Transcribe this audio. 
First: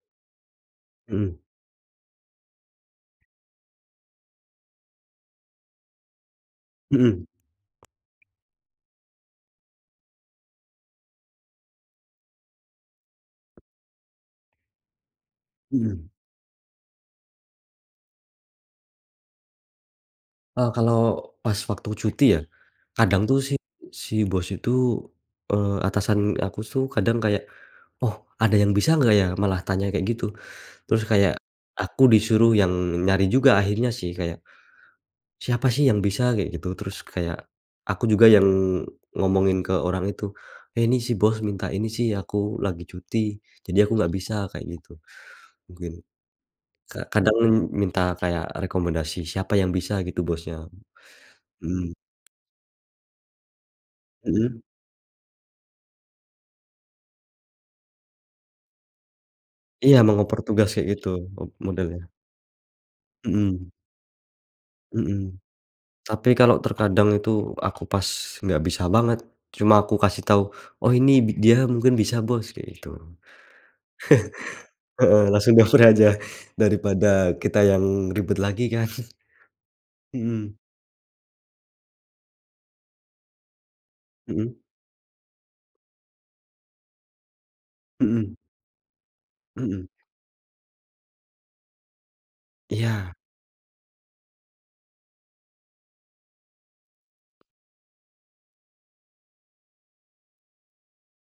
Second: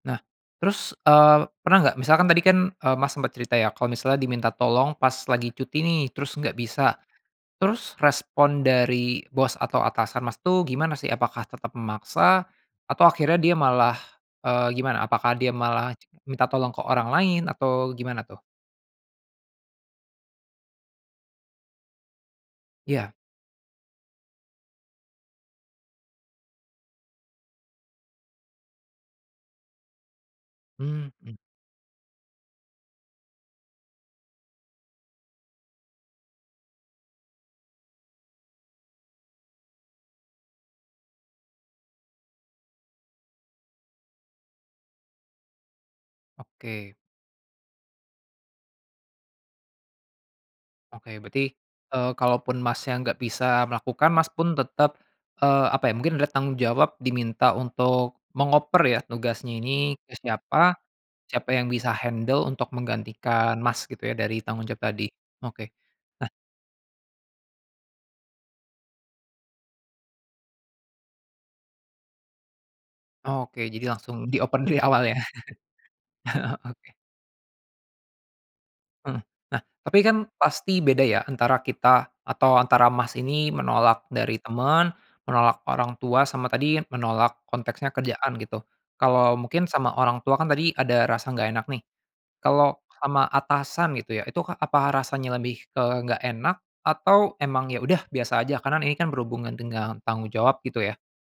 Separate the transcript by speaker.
Speaker 1: Nah, terus, eee,
Speaker 2: Mhm.
Speaker 1: pernah nggak, misalkan tadi kan, eee, Mas sempat cerita ya, kalau misalnya diminta tolong pas lagi cuti nih, terus nggak bisa.
Speaker 2: Mhm.
Speaker 1: Terus, respon dari bos atau atasan Mas tuh, gimana sih? Apakah tetap memaksa, atau akhirnya dia malah, eee, gimana? Apakah dia malah
Speaker 2: Mhm.
Speaker 1: minta tolong ke orang lain? Atau, gimana tuh?
Speaker 2: E kalau, pas waktu cuti, ya,
Speaker 1: Iya.
Speaker 2: kadang tuh si si Bos itu, eee, atasan aku tuh, kadang kayak, "Oh, ada yang bisa enggak ya?" malah tanya kayak gitu. Terus kayak,
Speaker 1: Mhm.
Speaker 2: aku disuruh yang nyari juga akhirnya sih, kayak, "Siapa sih yang bisa?" kayak gitu. Terus kayak, aku juga yang ngomongin ke orang itu, "Eh, ini, si Bos minta ini sih, aku lagi cuti, jadi aku nggak bisa." kayak gitu, mungkin.
Speaker 1: Oke.
Speaker 2: Ka kadang men minta kayak rekomendasi, "Siapa yang bisa?" gitu, bosnya.
Speaker 1: Oke, berarti,
Speaker 2: Mhm.
Speaker 1: eee, kalaupun Masnya nggak bisa melakukan, Mas pun,
Speaker 2: Mhm?
Speaker 1: tetap, eee, apa ya, mungkin ada tanggung jawab diminta untuk mengoper ya, tugasnya ini
Speaker 2: Iya,
Speaker 1: ke
Speaker 2: mau ngoper
Speaker 1: siapa,
Speaker 2: tugasnya gitu, ob
Speaker 1: siapa yang bisa
Speaker 2: modelnya.
Speaker 1: handle untuk menggantikan
Speaker 2: Mhm.
Speaker 1: Mas, gitu ya? Dari tanggung jawab tadi,
Speaker 2: Mhm.
Speaker 1: oke. Nah
Speaker 2: Tapi, kalau, terkadang itu aku pas nggak bisa banget, cuma aku kasih tahu, "Oh ini, bi dia mungkin bisa Bos." kayak gitu.
Speaker 1: Oke, jadi langsung dioper dari awal, ya?
Speaker 2: Heeh, langsung dioper aja,
Speaker 1: Oke.
Speaker 2: daripada kita yang ribet lagi kan.
Speaker 1: Mhm, nah, tapi kan,
Speaker 2: Mhm.
Speaker 1: pasti beda ya, antara kita, atau antara Mas ini menolak dari
Speaker 2: Mmm?
Speaker 1: teman, menolak orang tua, sama tadi, menolak konteksnya
Speaker 2: Mmm.
Speaker 1: kerjaan gitu. Kalau, mungkin
Speaker 2: Mmm.
Speaker 1: sama orang tua kan tadi ada rasa nggak enak nih, kalau
Speaker 2: Iya.
Speaker 1: sama atasan gitu ya, itu ka apa rasanya lebih ke nggak enak, atau emang, ya udah, biasa aja? Karena, ini kan berhubungan dengan tanggung jawab, gitu ya?